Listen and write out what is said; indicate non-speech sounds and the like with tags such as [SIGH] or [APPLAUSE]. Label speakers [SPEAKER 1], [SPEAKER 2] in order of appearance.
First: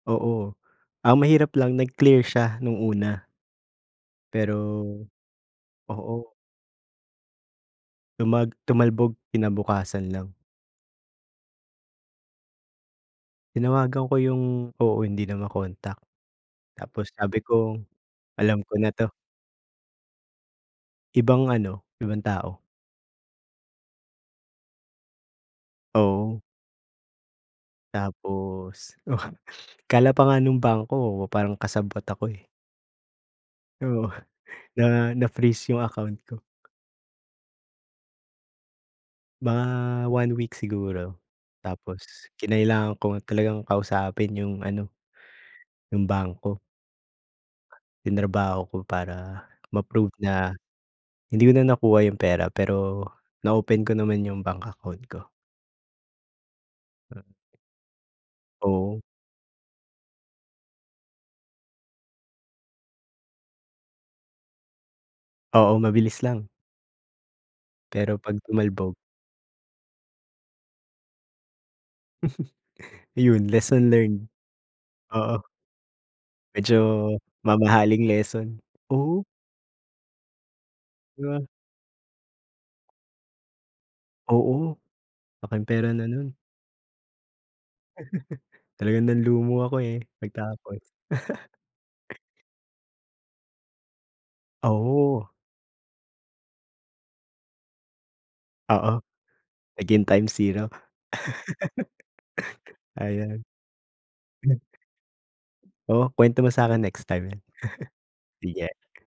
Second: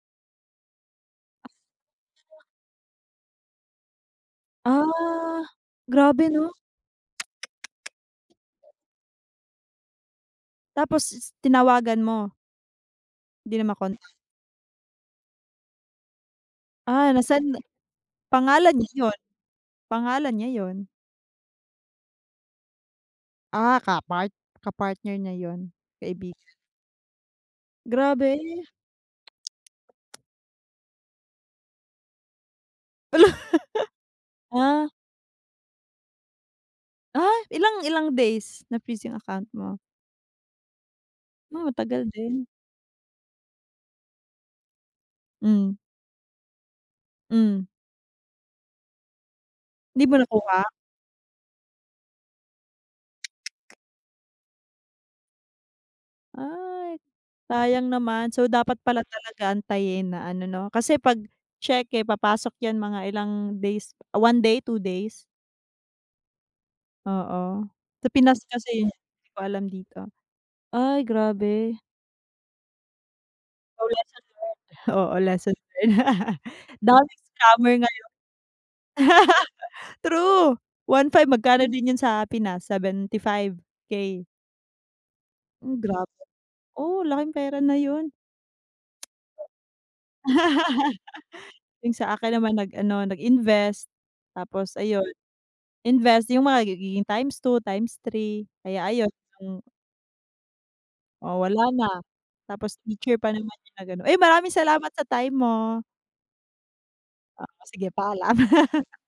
[SPEAKER 1] Oo. Ang mahirap lang nag-clear siya nung una. Pero
[SPEAKER 2] Ah, Grabe
[SPEAKER 1] oo.
[SPEAKER 2] ano?
[SPEAKER 1] Tumag
[SPEAKER 2] [TSK]
[SPEAKER 1] tumalbog kinabukasan lang.
[SPEAKER 2] Tapos, is tinawagan mo? Di na
[SPEAKER 1] Tinawagan
[SPEAKER 2] ma-contact.
[SPEAKER 1] ko yung oo hindi na ma-contact. Tapos
[SPEAKER 2] Ah,
[SPEAKER 1] sabi
[SPEAKER 2] nasaan na
[SPEAKER 1] ko alam
[SPEAKER 2] pangalan
[SPEAKER 1] ko
[SPEAKER 2] niya
[SPEAKER 1] na 'to.
[SPEAKER 2] iyon pangalan niya iyon.
[SPEAKER 1] Ibang ano, ibang tao.
[SPEAKER 2] Ah, kapart kapartner niya yun,
[SPEAKER 1] Oo.
[SPEAKER 2] kaibigan. Grabe.
[SPEAKER 1] Tapos. [CHUCKLES] Akala
[SPEAKER 2] [TSK]
[SPEAKER 1] pa nga nung bangko parang kasabwat ako eh.
[SPEAKER 2] Hala!
[SPEAKER 1] Oo,
[SPEAKER 2] Ah.
[SPEAKER 1] na na-freeze yung account ko.
[SPEAKER 2] Ah, ilang ilang days na-freeze yung account mo?
[SPEAKER 1] Mga one week siguro.
[SPEAKER 2] Oh,
[SPEAKER 1] Tapos,
[SPEAKER 2] matagal din.
[SPEAKER 1] kinailangan ko talagang kausapin yung ano
[SPEAKER 2] Hmm.
[SPEAKER 1] yung bangko.
[SPEAKER 2] Hmm.
[SPEAKER 1] Trinabaho ko para
[SPEAKER 2] Hindi
[SPEAKER 1] ma-prove
[SPEAKER 2] ba
[SPEAKER 1] na
[SPEAKER 2] nakuha?
[SPEAKER 1] hindi ko na nakuha yung pera, pero,
[SPEAKER 2] [TSK]
[SPEAKER 1] na-open ko naman yung bank account ko.
[SPEAKER 2] Ay,
[SPEAKER 1] Mm.
[SPEAKER 2] sayang naman. So dapat
[SPEAKER 1] Oo.
[SPEAKER 2] pala talaga antayin na ano no, kasi pag tseke papasok yan mga ilang days, 1 day, 2 days.
[SPEAKER 1] Oo, mabilis lang.
[SPEAKER 2] Oo, sa
[SPEAKER 1] Pero pag
[SPEAKER 2] Pinas kasi iyon,
[SPEAKER 1] tumalbog
[SPEAKER 2] eh, di ko alam dito. Ay, grabe.
[SPEAKER 1] [CHUCKLES] Iyon,
[SPEAKER 2] O,
[SPEAKER 1] lesson
[SPEAKER 2] lesson
[SPEAKER 1] learned.
[SPEAKER 2] learned. Oo,
[SPEAKER 1] Oo.
[SPEAKER 2] lesson learned. [LAUGHS]
[SPEAKER 1] Medyo,
[SPEAKER 2] Daming scammer
[SPEAKER 1] mamahaling
[SPEAKER 2] ngayon
[SPEAKER 1] lesson, oh
[SPEAKER 2] [LAUGHS] True. one
[SPEAKER 1] Di
[SPEAKER 2] five
[SPEAKER 1] ba?
[SPEAKER 2] magkano din yun sa Pinas, 75K.
[SPEAKER 1] Oo, laking
[SPEAKER 2] Mm,
[SPEAKER 1] pera na
[SPEAKER 2] grabe.
[SPEAKER 1] nun.
[SPEAKER 2] Oh, laking pera na yun.
[SPEAKER 1] [CHUCKLES] Talagang
[SPEAKER 2] [LAUGHS]
[SPEAKER 1] nanlumo ako, eh, pagtapos.
[SPEAKER 2] Yung sa
[SPEAKER 1] [CHUCKLES]
[SPEAKER 2] akin naman nag ano, nag-invest.
[SPEAKER 1] Ah,
[SPEAKER 2] Tapos ayun,
[SPEAKER 1] oo.
[SPEAKER 2] invest yung mga magiging x2, x3, kaya
[SPEAKER 1] Oo
[SPEAKER 2] ayun ang
[SPEAKER 1] naging times zero.
[SPEAKER 2] Oh, wala na.
[SPEAKER 1] [CHUCKLES]
[SPEAKER 2] Tapos teacher pa
[SPEAKER 1] Ayan.
[SPEAKER 2] naman yung nag ano uy, maraming salamat sa time mo.
[SPEAKER 1] Oh, kwento mo sa akin next time.
[SPEAKER 2] Ah, o sige, paalam.
[SPEAKER 1] Sige.
[SPEAKER 2] [LAUGHS]